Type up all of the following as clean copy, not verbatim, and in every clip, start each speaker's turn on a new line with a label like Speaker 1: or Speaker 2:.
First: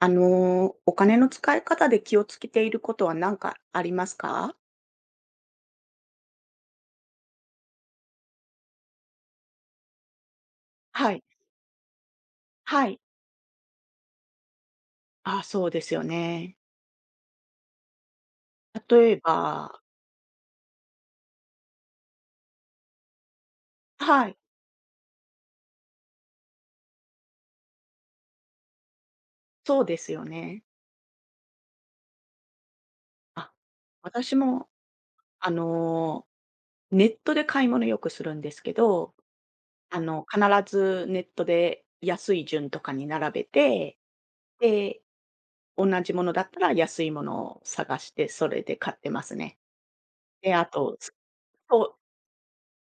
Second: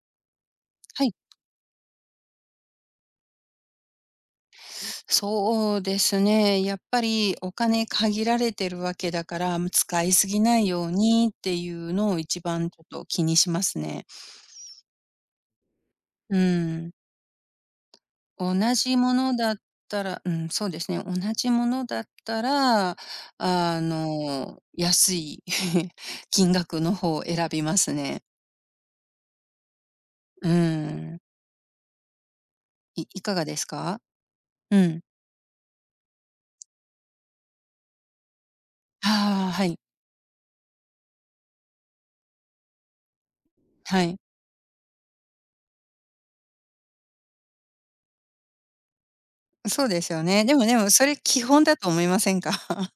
Speaker 1: お
Speaker 2: はい。
Speaker 1: 金の使い方で気をつけていることは何かありますか？
Speaker 2: そうですね。やっぱりお金限られてるわけだから、使いすぎないよう
Speaker 1: はい、
Speaker 2: にっていうのを一番ちょ
Speaker 1: は
Speaker 2: っ
Speaker 1: い。
Speaker 2: と気にしますね。
Speaker 1: あ、そうですよ
Speaker 2: う
Speaker 1: ね。
Speaker 2: ん。同じ
Speaker 1: 例
Speaker 2: も
Speaker 1: え
Speaker 2: のだっ
Speaker 1: ば
Speaker 2: たらうん、そうですね。同じものだったら、
Speaker 1: はい、
Speaker 2: 安い 金額の方を選びますね。
Speaker 1: そうですよ
Speaker 2: う
Speaker 1: ね。
Speaker 2: ん。いかが
Speaker 1: あ、
Speaker 2: ですか？
Speaker 1: 私も、
Speaker 2: うん。
Speaker 1: あの、ネットで買い物よくするんですけど、
Speaker 2: ああ、はい。
Speaker 1: 必ずネットで安い順とかに並べて、
Speaker 2: はい。
Speaker 1: で、同じものだったら安いものを探して、それで買ってますね。
Speaker 2: そうですよね。
Speaker 1: で、
Speaker 2: でも
Speaker 1: あ
Speaker 2: でも
Speaker 1: と、
Speaker 2: それ基本だ
Speaker 1: そ
Speaker 2: と
Speaker 1: う
Speaker 2: 思いませんか？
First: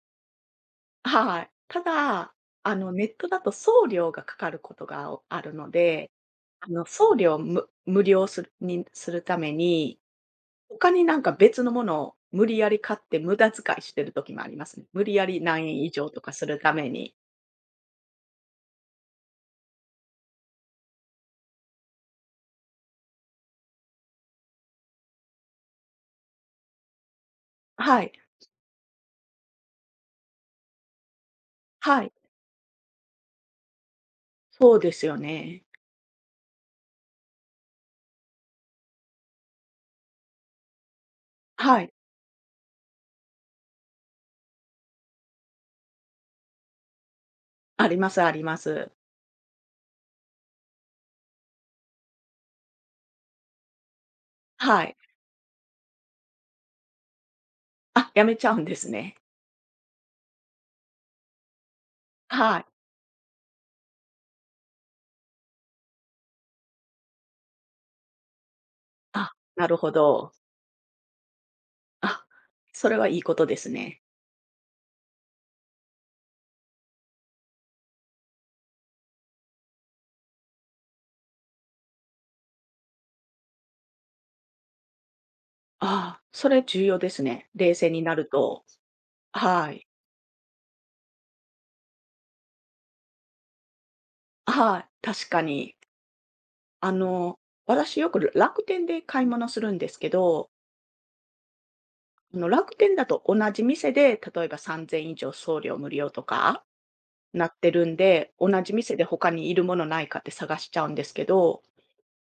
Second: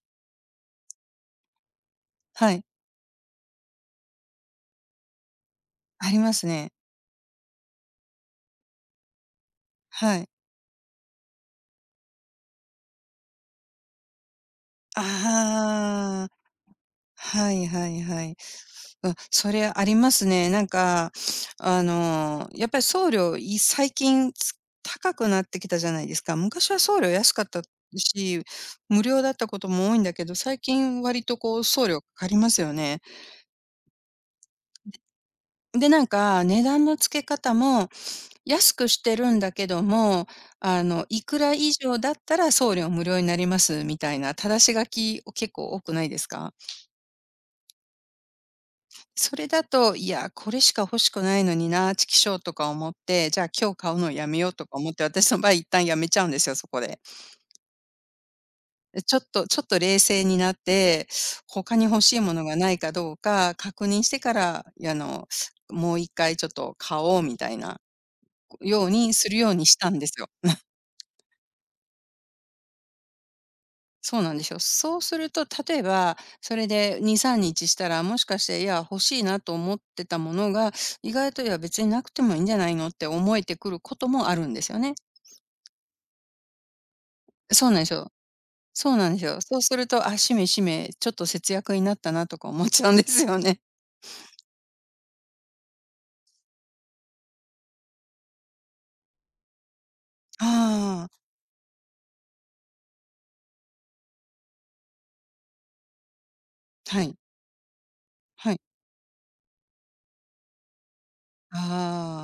Speaker 1: はい。ただ、
Speaker 2: はい。
Speaker 1: ネットだと送料がかかることがあるので、
Speaker 2: あります
Speaker 1: あ
Speaker 2: ね。
Speaker 1: の、送料を無無料するにするために、
Speaker 2: はい。
Speaker 1: 他になんか別のものを無理やり買って無駄遣いしてる時もありますね。無理やり何円以上と
Speaker 2: あ
Speaker 1: か
Speaker 2: あ、
Speaker 1: するために。
Speaker 2: はいはいはい。うわ、それありますね。なんか、やっぱり送料、最近高くなってきたじゃないですか。昔は送料安かった
Speaker 1: はい、
Speaker 2: し、無料だったことも多いんだけど、最近割とこう送料
Speaker 1: は
Speaker 2: か
Speaker 1: い、
Speaker 2: かりますよね。
Speaker 1: そうですよね。
Speaker 2: で、なんか値段の付け方も安くしてるんだけども、いくら以
Speaker 1: はい、
Speaker 2: 上だったら送料無料になりますみたいな、正し書きを結構多くないですか？
Speaker 1: ありますあります。
Speaker 2: それだと、いや、これしか欲しくないのにな、チキショーとか思って、じゃあ今日買うのやめようとか
Speaker 1: は
Speaker 2: 思っ
Speaker 1: い。
Speaker 2: て、私の場合一旦やめちゃうんですよ、そこで。
Speaker 1: あ、やめちゃうんです
Speaker 2: で、ち
Speaker 1: ね。
Speaker 2: ょっとちょっと冷静になって、他に欲しいものが
Speaker 1: はい。
Speaker 2: ないかどうか確認してから、いや、もう一回ちょっと買おうみたいなようにす
Speaker 1: あ、
Speaker 2: るように
Speaker 1: な
Speaker 2: し
Speaker 1: る
Speaker 2: た
Speaker 1: ほ
Speaker 2: んですよ。
Speaker 1: ど。あ、それはいいことですね。
Speaker 2: そうなんですよ。そうすると、例えば、それで2、3日したら、もしかして、いや、欲しいなと思ってたものが、意外と、いや、別になくてもいいんじゃないのって思えてくることもあるんですよね。
Speaker 1: ああ、それ重要ですね、
Speaker 2: そう
Speaker 1: 冷
Speaker 2: なんで
Speaker 1: 静
Speaker 2: す
Speaker 1: に
Speaker 2: よ。
Speaker 1: なると。
Speaker 2: そうなんですよ。そう
Speaker 1: は
Speaker 2: す
Speaker 1: い。
Speaker 2: ると、あ、しめしめ、ちょっと節約になったなとか思っちゃうんですよね。
Speaker 1: はい、確かに。あの、私よく楽天で買い物するんですけ ど、
Speaker 2: ああ、
Speaker 1: 楽天だと同じ店で、例えば3,000以上送料無料とか
Speaker 2: はい、
Speaker 1: なってるんで、同
Speaker 2: はい。
Speaker 1: じ店で他にいるものないかって探しちゃうんですけ
Speaker 2: あ
Speaker 1: ど、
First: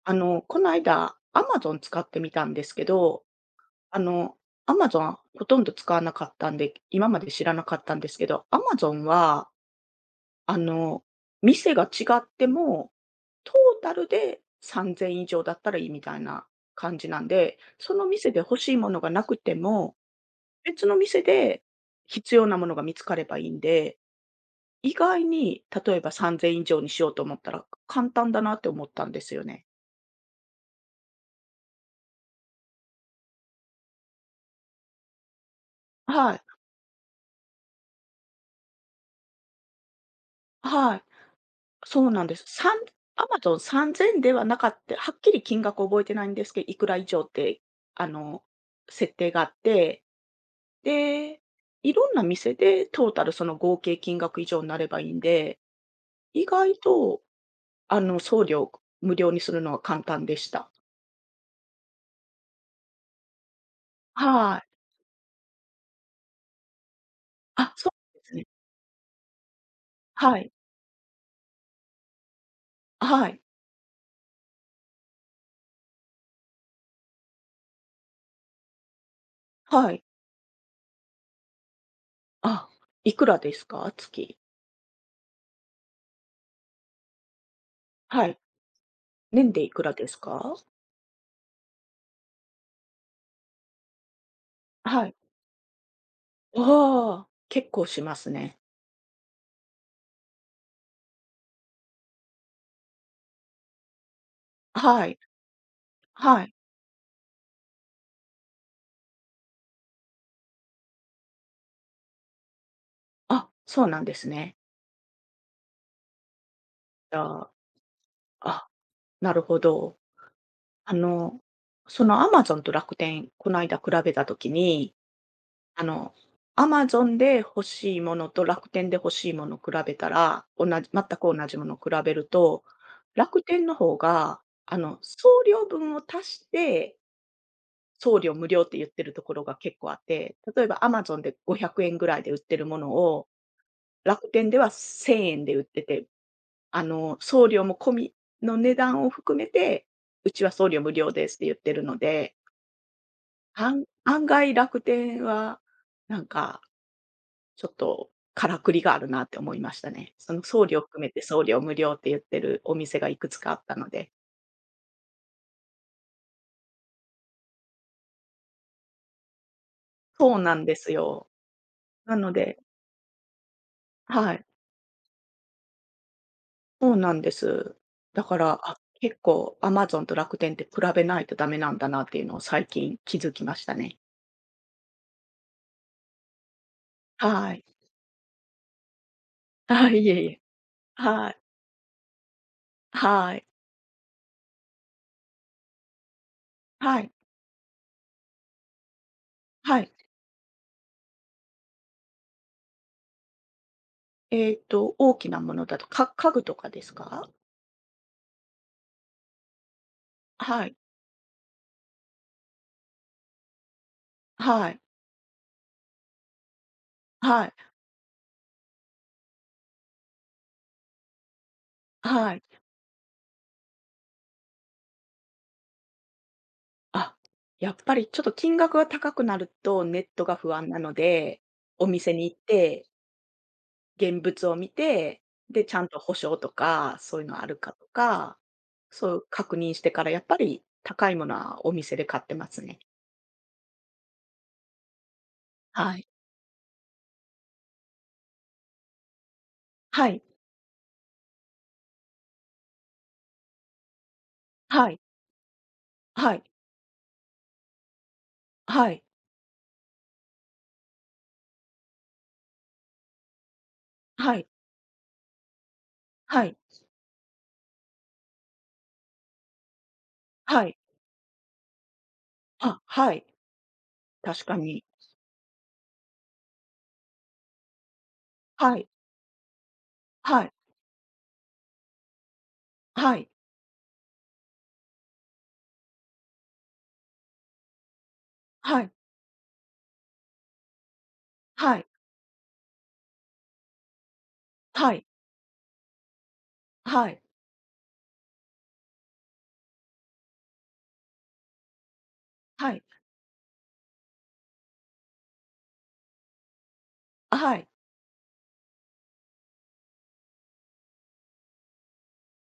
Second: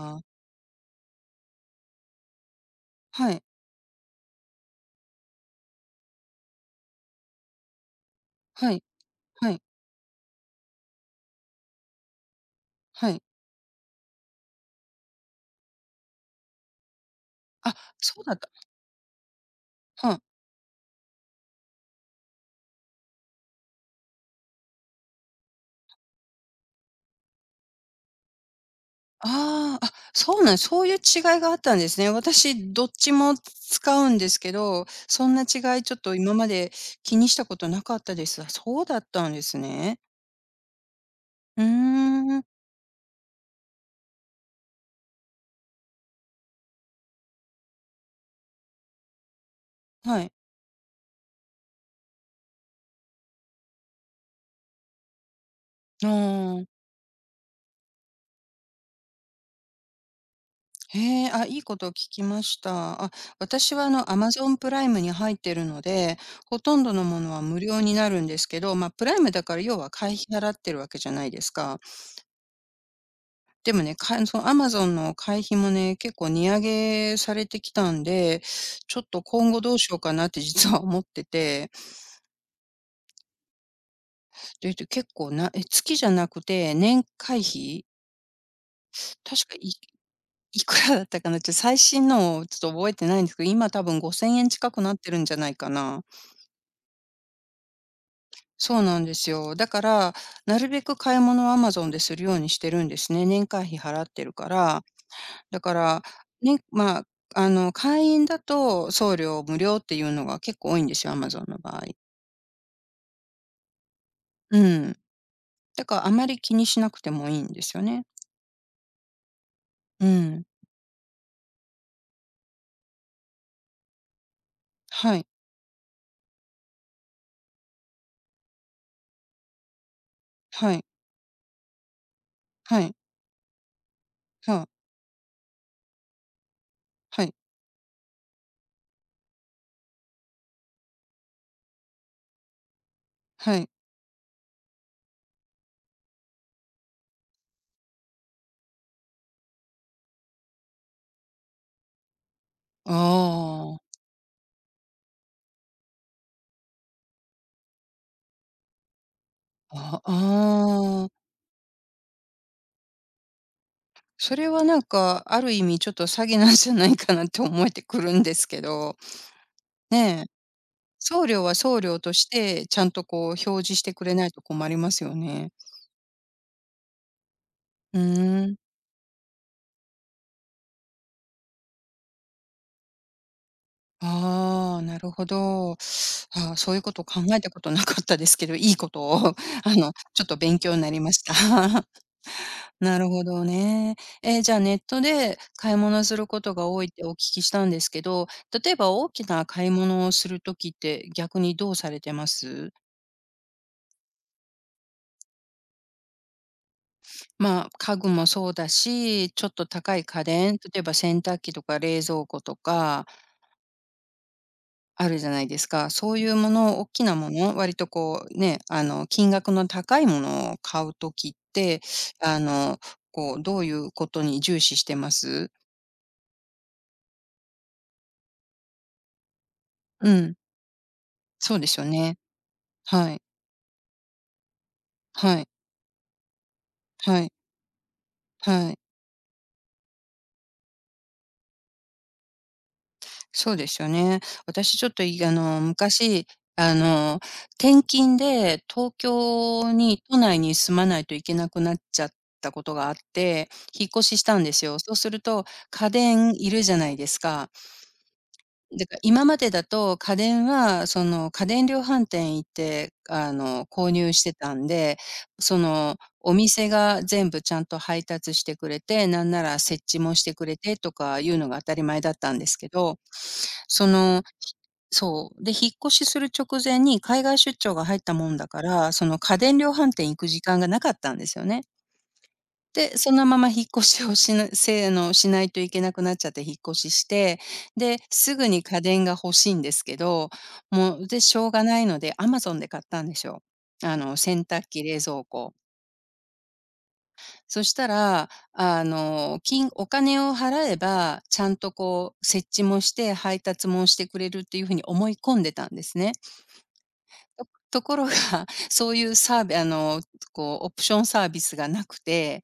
Speaker 2: あ、
Speaker 1: この間アマゾン使ってみたんですけど、
Speaker 2: はい、
Speaker 1: あの、アマゾンほとんど使わなかったんで、今まで知らなかったんですけど、ア
Speaker 2: は
Speaker 1: マ
Speaker 2: い、
Speaker 1: ゾンは、
Speaker 2: はい、
Speaker 1: あの、店が違っても
Speaker 2: はい。
Speaker 1: トータルで3,000以上だったらいいみたいな感じなんで、
Speaker 2: あ、
Speaker 1: その
Speaker 2: そう
Speaker 1: 店
Speaker 2: だっ
Speaker 1: で
Speaker 2: た。
Speaker 1: 欲しいものがなくても、
Speaker 2: はん
Speaker 1: 別の店で必要なものが見つかればいいんで、意外に例えば3,000以上にしようと思ったら簡単だなって思ったんですよね。
Speaker 2: ああ、あ、そうなんそういう違いがあったんですね。私、どっちも使うんですけど、そんな違いちょっと
Speaker 1: は
Speaker 2: 今
Speaker 1: い。
Speaker 2: まで気にしたことなかったです。あ、そうだったんですね。
Speaker 1: はい。
Speaker 2: うー
Speaker 1: そうなんで
Speaker 2: ん、
Speaker 1: す。アマゾン3,000ではなかった、はっきり金額覚えてないんですけど、いくら以上って、あの、設定があって、
Speaker 2: はい。
Speaker 1: で、いろんな店でトータルその合計金額以上になればいいんで、
Speaker 2: あ
Speaker 1: 意外
Speaker 2: あ、
Speaker 1: と送料無料にするのは簡単でした。
Speaker 2: へえ、あ、いいことを聞きました。あ、私はアマゾン
Speaker 1: はい。
Speaker 2: プライムに入ってるので、ほとんどのものは無
Speaker 1: あ、
Speaker 2: 料
Speaker 1: そ
Speaker 2: にな
Speaker 1: うで
Speaker 2: るん
Speaker 1: す
Speaker 2: で
Speaker 1: ね。
Speaker 2: すけど、まあ、プライムだから要は会費
Speaker 1: は
Speaker 2: 払
Speaker 1: い。
Speaker 2: ってるわけじゃないですか。
Speaker 1: はい。
Speaker 2: でもね、その Amazon の会費もね、結構値上げされてきたんで、ちょっと今後どうし
Speaker 1: は
Speaker 2: よう
Speaker 1: い。
Speaker 2: かなって 実は思ってて、
Speaker 1: あ、いくらですか？月。
Speaker 2: で、結構な月じゃなくて年会費、
Speaker 1: はい。
Speaker 2: 確
Speaker 1: 年
Speaker 2: か
Speaker 1: でい
Speaker 2: い
Speaker 1: くらですか？
Speaker 2: いくらだったかな、最新のをちょっと覚えてないんですけど、今多分5,000円近くなっ
Speaker 1: は
Speaker 2: て
Speaker 1: い。
Speaker 2: るんじゃないかな。
Speaker 1: ああ、結構しますね。
Speaker 2: そうなんですよ。だから、なるべく買い物を Amazon でするようにしてるんですね。年会費払ってるから。
Speaker 1: はい。
Speaker 2: だから、
Speaker 1: はい。
Speaker 2: ね、まあ、会員だと送料無料っていうのが結構多いんですよ、アマゾンの場合。
Speaker 1: あ、そうなんですね。
Speaker 2: うん。だからあまり気にしなくて
Speaker 1: じ
Speaker 2: もい
Speaker 1: ゃ
Speaker 2: いん
Speaker 1: あ、
Speaker 2: ですよね。
Speaker 1: あ、なるほど。
Speaker 2: うん。
Speaker 1: あの、アマゾンと楽天、この間比べた時に
Speaker 2: はい、
Speaker 1: あの、Amazon で欲しいものと楽天で欲しいものを比べたら、同
Speaker 2: はい、
Speaker 1: じ全く同じものを比べると、
Speaker 2: はい、
Speaker 1: 楽天の方が、
Speaker 2: はあ、
Speaker 1: 送料分を足して、
Speaker 2: はい、
Speaker 1: 送料無料って言ってるところが結構あって、例えば Amazon で500円ぐらいで売ってるものを、
Speaker 2: はい。
Speaker 1: 楽天では1000円で売ってて、送料も込みの値段を含めて、うちは送料無料ですって言ってるので、
Speaker 2: ああ、
Speaker 1: 案外楽天は、なんかちょっとからくりがあるなって思いました
Speaker 2: あ、
Speaker 1: ね。その送料含め
Speaker 2: あ
Speaker 1: て
Speaker 2: あ。
Speaker 1: 送料無料って言ってるお店がいくつかあったので。
Speaker 2: それはなんか、ある意味ちょっと詐欺なんじゃないかなって思えてくるんですけど、ねえ、
Speaker 1: そうなんです
Speaker 2: 送
Speaker 1: よ。
Speaker 2: 料は送料と
Speaker 1: な
Speaker 2: し
Speaker 1: ので
Speaker 2: て、ちゃんとこう表示してくれない
Speaker 1: は
Speaker 2: と
Speaker 1: い、
Speaker 2: 困りますよね。
Speaker 1: そうなんです。
Speaker 2: う
Speaker 1: だか
Speaker 2: ーん。
Speaker 1: ら、あ、結構アマゾンと楽天って比べないとダメなんだなっていうのを最近気づきましたね。
Speaker 2: ああ、なるほど。ああ、そういうことを考えた
Speaker 1: は
Speaker 2: こ
Speaker 1: い。
Speaker 2: となかったですけど、いいことを、
Speaker 1: はい、いえ
Speaker 2: ちょ
Speaker 1: い
Speaker 2: っと
Speaker 1: え。
Speaker 2: 勉強になりまし
Speaker 1: は
Speaker 2: た。
Speaker 1: い。
Speaker 2: なるほ
Speaker 1: はい。
Speaker 2: どね。え、じゃあネットで買い物することが多いっ
Speaker 1: は
Speaker 2: て
Speaker 1: い。
Speaker 2: お聞きしたんですけど、例えば大きな買い
Speaker 1: はい。
Speaker 2: 物をするときって逆にどうされてます？
Speaker 1: 大きなものだと、家具とかですか？
Speaker 2: まあ、家具もそうだし、ちょっと高い家電、
Speaker 1: はい。
Speaker 2: 例えば洗濯機とか冷蔵庫とか
Speaker 1: はい。
Speaker 2: あるじゃないですか。そういうもの、大きなも
Speaker 1: はい。
Speaker 2: の、割とこうね、金額の高いものを買うときって、
Speaker 1: は
Speaker 2: あ
Speaker 1: い。
Speaker 2: の、こう、どういうことに重視してます？
Speaker 1: あ、やっぱりちょっと金額が高くなるとネッ
Speaker 2: う
Speaker 1: ト
Speaker 2: ん、
Speaker 1: が不安なので、
Speaker 2: そうですよ
Speaker 1: お店
Speaker 2: ね。
Speaker 1: に行って
Speaker 2: はい、
Speaker 1: 現物を見て、
Speaker 2: はい、
Speaker 1: で、ちゃんと保証とか、そ
Speaker 2: は
Speaker 1: ういう
Speaker 2: い、
Speaker 1: のあるかとか、
Speaker 2: はい。
Speaker 1: そう確認してから、やっぱり高いものはお店で買ってますね。
Speaker 2: そうですよね。私ちょっと、いあの、
Speaker 1: はい。
Speaker 2: 昔、あの、転勤で東京に
Speaker 1: は
Speaker 2: 都
Speaker 1: い。
Speaker 2: 内に住まないといけなくなっちゃったことがあって、引っ越ししたんですよ。
Speaker 1: は
Speaker 2: そう
Speaker 1: い。
Speaker 2: すると、家電
Speaker 1: はい。
Speaker 2: いるじゃないですか。だ
Speaker 1: は
Speaker 2: から
Speaker 1: い。
Speaker 2: 今までだと家電は、その、家電量販店行って、購入して
Speaker 1: はい。
Speaker 2: たんで、その、お
Speaker 1: はい。
Speaker 2: 店が全部ちゃんと配達してくれて、なんなら設置もしてくれ
Speaker 1: はい。
Speaker 2: てとかいうのが当たり前だったんですけ
Speaker 1: あ、
Speaker 2: ど、
Speaker 1: はい。
Speaker 2: その
Speaker 1: 確かに。
Speaker 2: そう。で、引っ越しする直前に海外出張が入ったもんだか
Speaker 1: はい。
Speaker 2: ら、その、家電量販店行く時
Speaker 1: はい。
Speaker 2: 間がなかったんですよね。で、そ
Speaker 1: は
Speaker 2: の
Speaker 1: い。
Speaker 2: まま引っ越しをせあの、しないといけなくなっちゃって引っ越しして、で、すぐに
Speaker 1: は
Speaker 2: 家
Speaker 1: い。
Speaker 2: 電が欲しいんですけど、もう、で、しょうが
Speaker 1: は
Speaker 2: な
Speaker 1: い。
Speaker 2: いので Amazon で買ったんですよ。洗濯機、
Speaker 1: は
Speaker 2: 冷
Speaker 1: い。
Speaker 2: 蔵庫。
Speaker 1: はい。
Speaker 2: そしたら、お金を払えば、ちゃんとこう、設置
Speaker 1: は
Speaker 2: も
Speaker 1: い。
Speaker 2: して、配達もしてくれるっていう風に思い込んでたんですね。
Speaker 1: はい。
Speaker 2: ところが、そういうサービあの、こう、オプションサービスがなくて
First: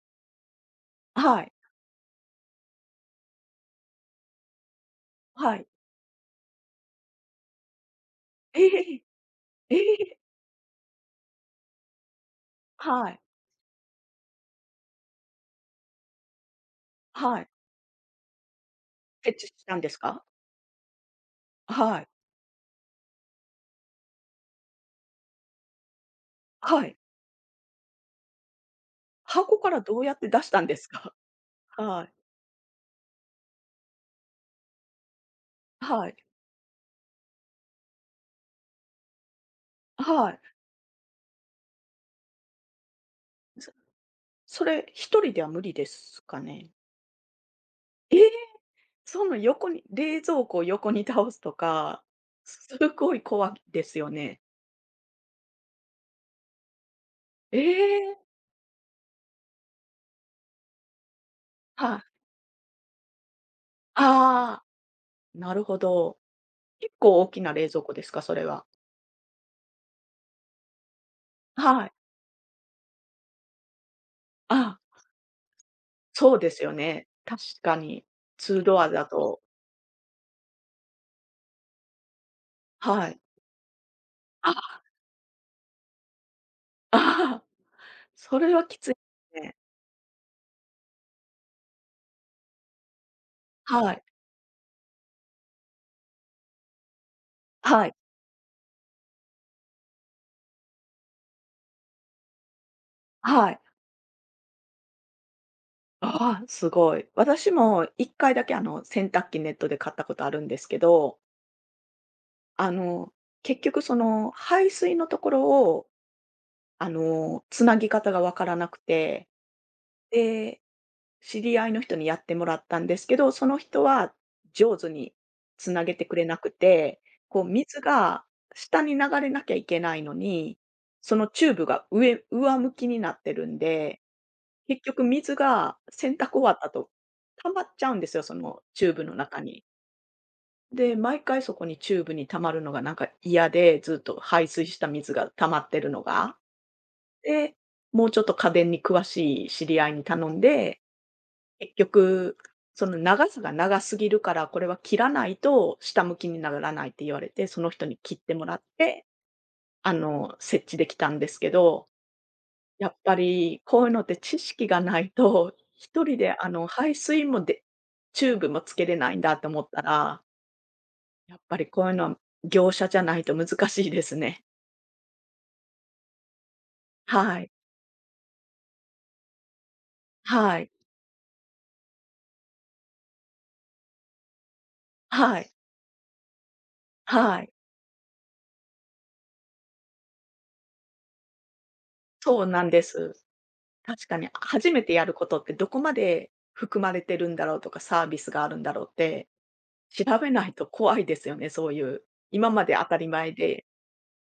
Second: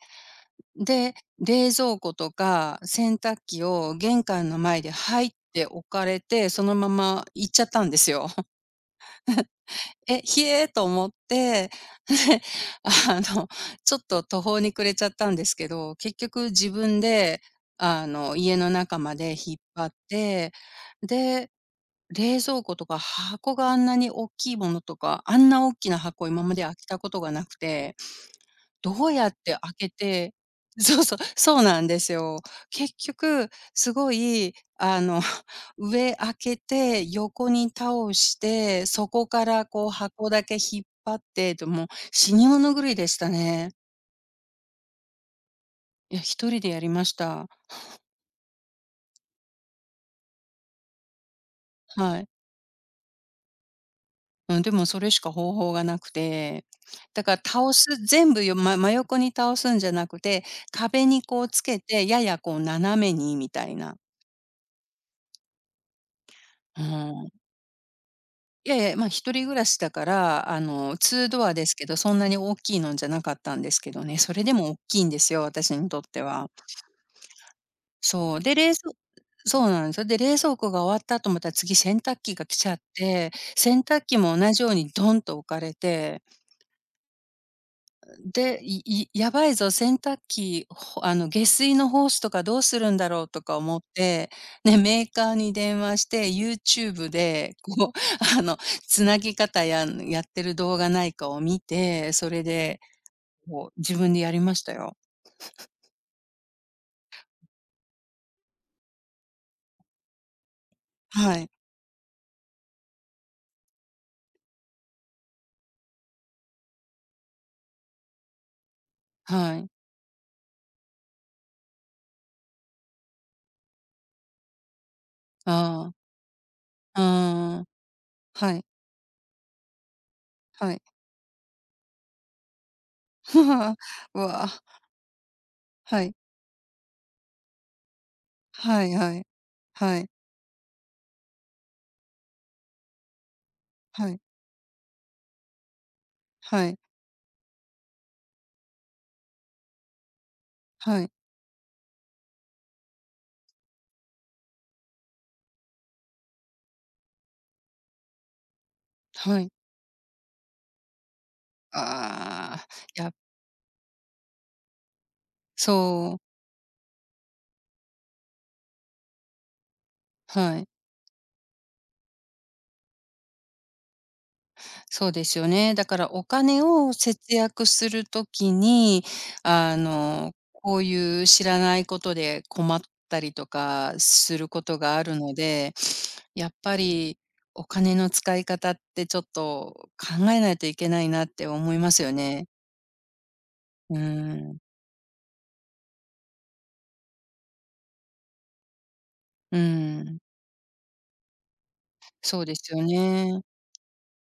Speaker 2: で、
Speaker 1: はい。
Speaker 2: 冷蔵庫とか洗濯機を玄関の前で入っ
Speaker 1: はい。
Speaker 2: て置かれて、そのまま行っちゃったんですよ。
Speaker 1: ええ、ええ、
Speaker 2: え、ひえーと思って、で、
Speaker 1: はい。
Speaker 2: あの、ちょっと途方に暮れちゃったんですけど、結局自分
Speaker 1: は
Speaker 2: で、
Speaker 1: い。
Speaker 2: 家の中ま
Speaker 1: フ
Speaker 2: で
Speaker 1: ェチ
Speaker 2: 引っ
Speaker 1: したん
Speaker 2: 張
Speaker 1: で
Speaker 2: っ
Speaker 1: すか？
Speaker 2: て、で、
Speaker 1: はい。
Speaker 2: 冷蔵庫とか箱があんなに大きいものとか、あんな大きな箱今まで開
Speaker 1: は
Speaker 2: け
Speaker 1: い。
Speaker 2: たことがなくてどうやって
Speaker 1: 箱から
Speaker 2: 開け
Speaker 1: どうやって
Speaker 2: て
Speaker 1: 出したんで す
Speaker 2: そう
Speaker 1: か？
Speaker 2: そう、そう なんで
Speaker 1: はい。
Speaker 2: すよ。結局、すごい、
Speaker 1: は
Speaker 2: 上
Speaker 1: い。
Speaker 2: 開けて、横に倒して、そこからこう
Speaker 1: は
Speaker 2: 箱
Speaker 1: い。
Speaker 2: だけ引っ張って、ともう死に物狂いでした
Speaker 1: そ
Speaker 2: ね。
Speaker 1: それ一人では無理で
Speaker 2: いや、
Speaker 1: すか
Speaker 2: 一人で
Speaker 1: ね？
Speaker 2: やりました。
Speaker 1: ええ！その横に冷蔵庫を横に倒すとか、
Speaker 2: はい。
Speaker 1: すごい怖いですよね。
Speaker 2: うん、でもそれしか方法がなくて、だから
Speaker 1: ええ！
Speaker 2: 全部真横に倒すんじゃなくて、壁にこうつけ
Speaker 1: は
Speaker 2: て、
Speaker 1: い。
Speaker 2: ややこう斜めにみたいな。
Speaker 1: ああ、なるほど。
Speaker 2: う
Speaker 1: 結構大
Speaker 2: ん。
Speaker 1: きな冷蔵庫ですか？それは。
Speaker 2: いやいや、まあ、一人暮らしだから、2ドアです
Speaker 1: は
Speaker 2: け
Speaker 1: い。
Speaker 2: ど、そんなに大きいのじゃなかったんですけどね、それでも大
Speaker 1: あ
Speaker 2: きいんですよ、私にとって
Speaker 1: そう
Speaker 2: は。
Speaker 1: ですよね。確かに。
Speaker 2: そう。で、
Speaker 1: 2ドアだと
Speaker 2: そうなんですよ。で、冷蔵庫が終わったと思ったら次洗濯機が来ちゃっ
Speaker 1: はい。
Speaker 2: て、洗濯機も同じよう
Speaker 1: あ、
Speaker 2: にドンと置かれて
Speaker 1: ああ、それ
Speaker 2: で、
Speaker 1: はき
Speaker 2: い
Speaker 1: つい
Speaker 2: いやばい
Speaker 1: ね。
Speaker 2: ぞ、洗濯機、ほあの、下水のホースとかどうするんだろうとか思っ
Speaker 1: はい。
Speaker 2: て、ね、メーカーに電話して、YouTube で、
Speaker 1: は
Speaker 2: こう、
Speaker 1: い。
Speaker 2: あの、つなぎ方やってる動画ないかを見て、それで、
Speaker 1: はい。
Speaker 2: こう、自分でやりましたよ。
Speaker 1: ああ、すごい。私も1回だけ、洗濯機ネットで買ったことあるんですけど、
Speaker 2: はい。
Speaker 1: あの、結局その、排水のところを、つなぎ方がわからなくて、
Speaker 2: はい。
Speaker 1: で、知り合いの人にやってもらったんですけど、その人は上手につな
Speaker 2: あ
Speaker 1: げ
Speaker 2: あ、
Speaker 1: てくれなくて、こう、
Speaker 2: ああ、
Speaker 1: 水が
Speaker 2: はい、
Speaker 1: 下に流れなきゃいけないのに、
Speaker 2: はい。
Speaker 1: そのチューブが上向きになってるん で
Speaker 2: うわあ、
Speaker 1: 結局水が
Speaker 2: はい、
Speaker 1: 洗濯終わったと、溜まっちゃうんですよ、そのチ
Speaker 2: は
Speaker 1: ュ
Speaker 2: い
Speaker 1: ーブの
Speaker 2: はい。
Speaker 1: 中に。
Speaker 2: はい、
Speaker 1: で、毎回そこにチューブに溜まるのがなんか嫌で、ずっ
Speaker 2: は
Speaker 1: と
Speaker 2: い、
Speaker 1: 排水した水が溜まってるのが。
Speaker 2: はい、
Speaker 1: で、もうちょっと家電に詳しい知り合いに頼んで、
Speaker 2: はい、
Speaker 1: 結局、その長さが長すぎるから、これは切らないと下向きにならないって言われて、その人に切ってもらって、
Speaker 2: はい。
Speaker 1: 設置できたんですけ
Speaker 2: ああああはいはいわはいはいはいはいはいはいはいはい
Speaker 1: ど
Speaker 2: ああ
Speaker 1: やっ
Speaker 2: や
Speaker 1: ぱり、こういうのって知識がないと、一
Speaker 2: そ
Speaker 1: 人
Speaker 2: う、
Speaker 1: で排水もチューブもつけれないんだと思ったら、
Speaker 2: はい。
Speaker 1: やっぱりこういうのは業者じゃないと難しいですね。
Speaker 2: そうですよね。だからお金を節
Speaker 1: はい。
Speaker 2: 約するときに、
Speaker 1: はい。
Speaker 2: こういう知らないことで困ったりとかすることがあるの
Speaker 1: はい。
Speaker 2: で、やっぱり
Speaker 1: はい。
Speaker 2: お金の使い方ってちょっと考えないといけないなって思いますよ
Speaker 1: そう
Speaker 2: ね。
Speaker 1: なんです。
Speaker 2: う
Speaker 1: 確かに、
Speaker 2: ん。
Speaker 1: 初めてやることってどこまで含まれてるんだろうとか、サービスがあるんだろうって、
Speaker 2: う
Speaker 1: 調
Speaker 2: ん。
Speaker 1: べないと怖いですよね、そういう。
Speaker 2: そう
Speaker 1: 今
Speaker 2: で
Speaker 1: ま
Speaker 2: す
Speaker 1: で
Speaker 2: よ
Speaker 1: 当たり前
Speaker 2: ね。
Speaker 1: で、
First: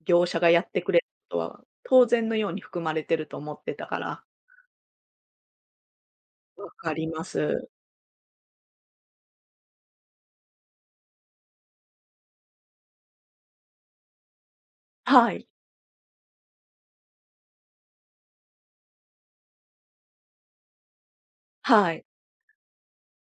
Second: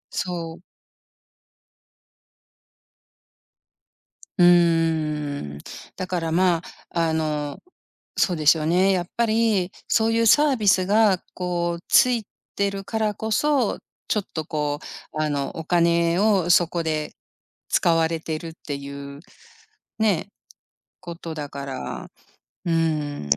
Speaker 1: 業者が
Speaker 2: そ
Speaker 1: やっ
Speaker 2: う。
Speaker 1: てくれることは、当然のように含まれてると思ってたから。
Speaker 2: うーん。だから、まあ、
Speaker 1: わかり
Speaker 2: あ
Speaker 1: ま
Speaker 2: の、
Speaker 1: す。
Speaker 2: そうですよね。やっぱりそういうサービスがこうついてるからこそ、ちょっとこう、
Speaker 1: はい、
Speaker 2: お金をそこで使われてるっていうね、ことだか
Speaker 1: はい。
Speaker 2: ら、うーん。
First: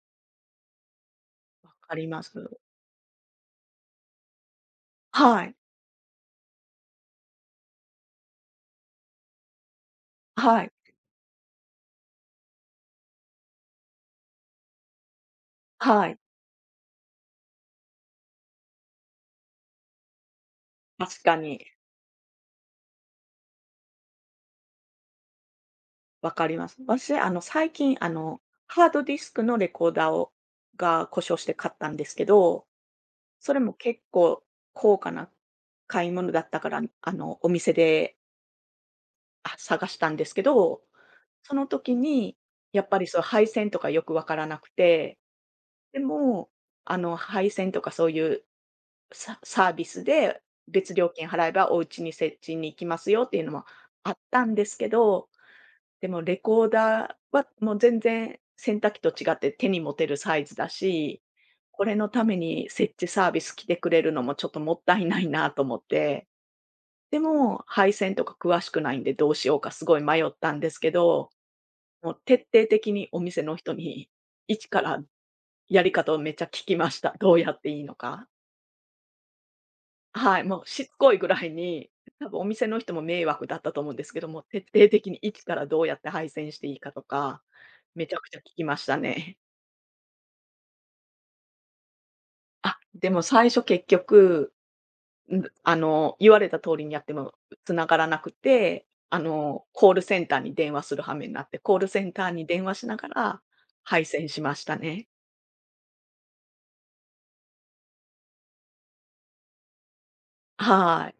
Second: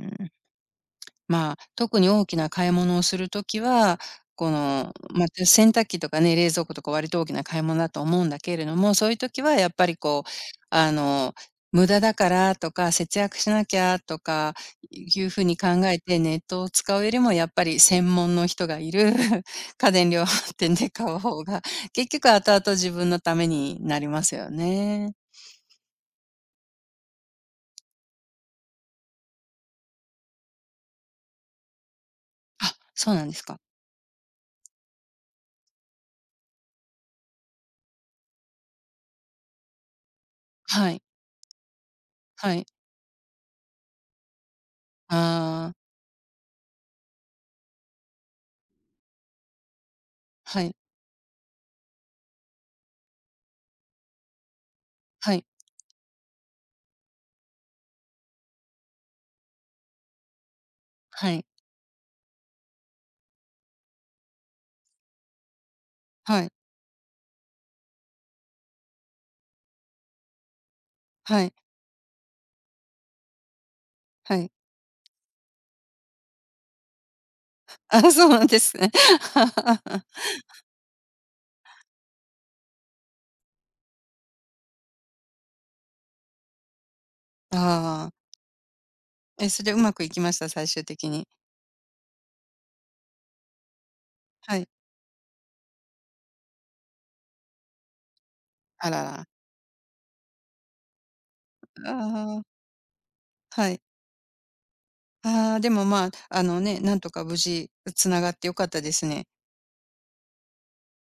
Speaker 2: まあ、
Speaker 1: わか
Speaker 2: 特
Speaker 1: り
Speaker 2: に
Speaker 1: ま
Speaker 2: 大きな
Speaker 1: す。
Speaker 2: 買い物をするときは、この、まあ、
Speaker 1: はい、
Speaker 2: 洗濯機とかね、冷蔵庫とか割と大きな買い物だと思うんだけれども、そういうときはやっぱりこう、
Speaker 1: はい、
Speaker 2: あの、無駄だからとか、節約しなきゃとかいうふうに考え
Speaker 1: はい。
Speaker 2: て、ネットを使うよりもやっぱり専門の人がいる 家電量販店で買う
Speaker 1: 確か
Speaker 2: 方が、
Speaker 1: に
Speaker 2: 結局後々自分のためになりますよね。
Speaker 1: わかります。私、最近、ハードディスクのレコーダーが故障して買ったんですけど、
Speaker 2: あ、そうなんです
Speaker 1: それ
Speaker 2: か。
Speaker 1: も結構高価な買い物だったから、お店で、あ、探したんですけど、
Speaker 2: はい、
Speaker 1: その時に
Speaker 2: はい。
Speaker 1: やっぱりそう配線とかよく分からなく
Speaker 2: あ
Speaker 1: て、
Speaker 2: あ、
Speaker 1: でも、配線とかそういうサービスで
Speaker 2: はい、
Speaker 1: 別料金払えばお家に設置に行きますよっていうのもあったんですけど、
Speaker 2: はい、
Speaker 1: でもレコーダーはもう全然洗濯機と違って手に持てるサイズだし、
Speaker 2: はい、
Speaker 1: これのために設置サービス来てくれるのもちょっともったいないなと思って、
Speaker 2: はい、
Speaker 1: でも配線とか詳しくないんでどうしようかすごい迷ったんですけど、
Speaker 2: はい。
Speaker 1: もう徹底的にお店の人に
Speaker 2: はい。
Speaker 1: 一からやり方をめっちゃ聞きました。どうやっていいの
Speaker 2: あ、そ
Speaker 1: か。
Speaker 2: うなんですね。
Speaker 1: はい、もうしつこいぐらいに、多分お店の人も迷惑だったと思うんですけども、徹底的にいつからどうやって配線していいかとか、め
Speaker 2: あ
Speaker 1: ちゃく
Speaker 2: あ。
Speaker 1: ちゃ聞きましたね。
Speaker 2: え、それうまくいきました？最終的に。
Speaker 1: あ、でも最初結局、
Speaker 2: はい。
Speaker 1: 言われた通りにやっても繋がらなくて、
Speaker 2: あらら。
Speaker 1: コールセンターに電話する羽目になって、コールセンター
Speaker 2: ああ、
Speaker 1: に電話しながら
Speaker 2: はい。
Speaker 1: 配線しましたね。
Speaker 2: ああ、でも、まあ、ね、なんとか無事つながって良かったですね。
Speaker 1: はい。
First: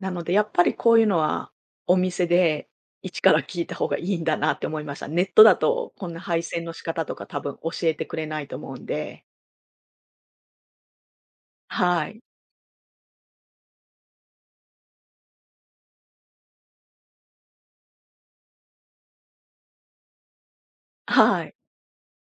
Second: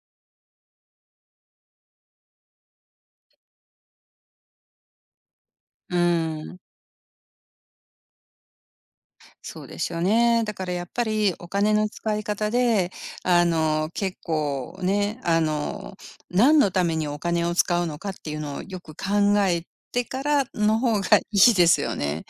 Speaker 1: なので、やっぱりこういうのは、お店で一から聞いた方がいいんだなって思いました。ネットだと、
Speaker 2: う
Speaker 1: こんな配
Speaker 2: ん、
Speaker 1: 線の仕方とか多分教えてくれないと思うんで。
Speaker 2: そうですよね。だからやっぱりお金の
Speaker 1: は
Speaker 2: 使
Speaker 1: い。
Speaker 2: い方で、結構ね、何のためにお金を使うのかっていうのをよく考えてからの方がい
Speaker 1: はい。
Speaker 2: いですよね。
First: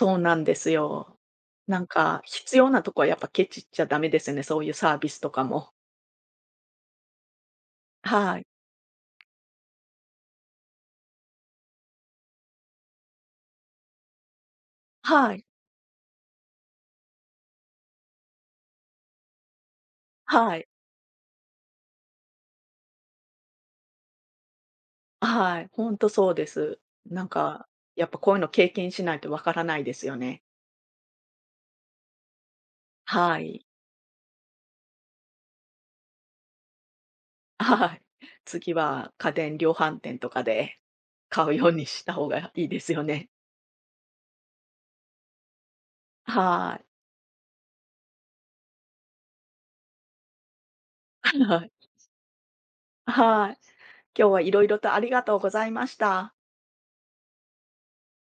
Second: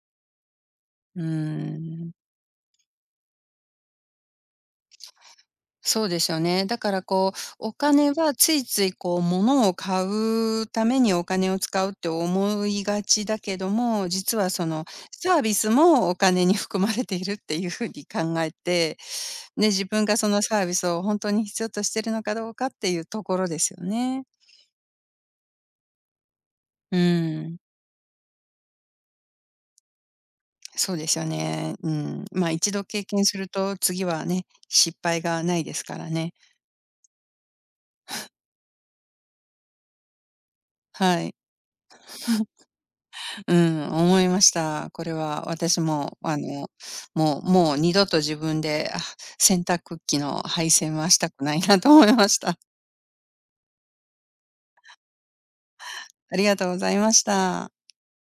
Speaker 1: そうなんですよ。
Speaker 2: うー
Speaker 1: なんか、
Speaker 2: ん。
Speaker 1: 必要なとこはやっぱケチっちゃダメですよね、そういうサービスとかも。
Speaker 2: そうですよね。だからこう、お金は
Speaker 1: はい。
Speaker 2: ついついこう物を買うためにお金を使うって思いがちだけども、実はその
Speaker 1: は
Speaker 2: サー
Speaker 1: い。
Speaker 2: ビスもお金に含まれているっていう風に考えて、ね、自分がその
Speaker 1: は
Speaker 2: サ
Speaker 1: い。
Speaker 2: ービスを本当に必要としてるのかどうかっていうところですよね。
Speaker 1: はい。ほんとそうです。
Speaker 2: う
Speaker 1: なん
Speaker 2: ーん、
Speaker 1: か、やっぱこういうの経験しないとわからないですよね。
Speaker 2: そうですよね。うん。ま、一度経験す
Speaker 1: は
Speaker 2: る
Speaker 1: い。
Speaker 2: と次はね、失敗がないですからね。
Speaker 1: はい。次は家電量販店とかで
Speaker 2: はい。
Speaker 1: 買うようにした方がいいですよね。
Speaker 2: うん、思いました。これは私も、
Speaker 1: はい。
Speaker 2: もう二度と自分で、洗濯機の配線はしたく ない
Speaker 1: は
Speaker 2: な
Speaker 1: い。
Speaker 2: と思いました。
Speaker 1: 今日は色々とありがとうございました。
Speaker 2: ありがとうございました。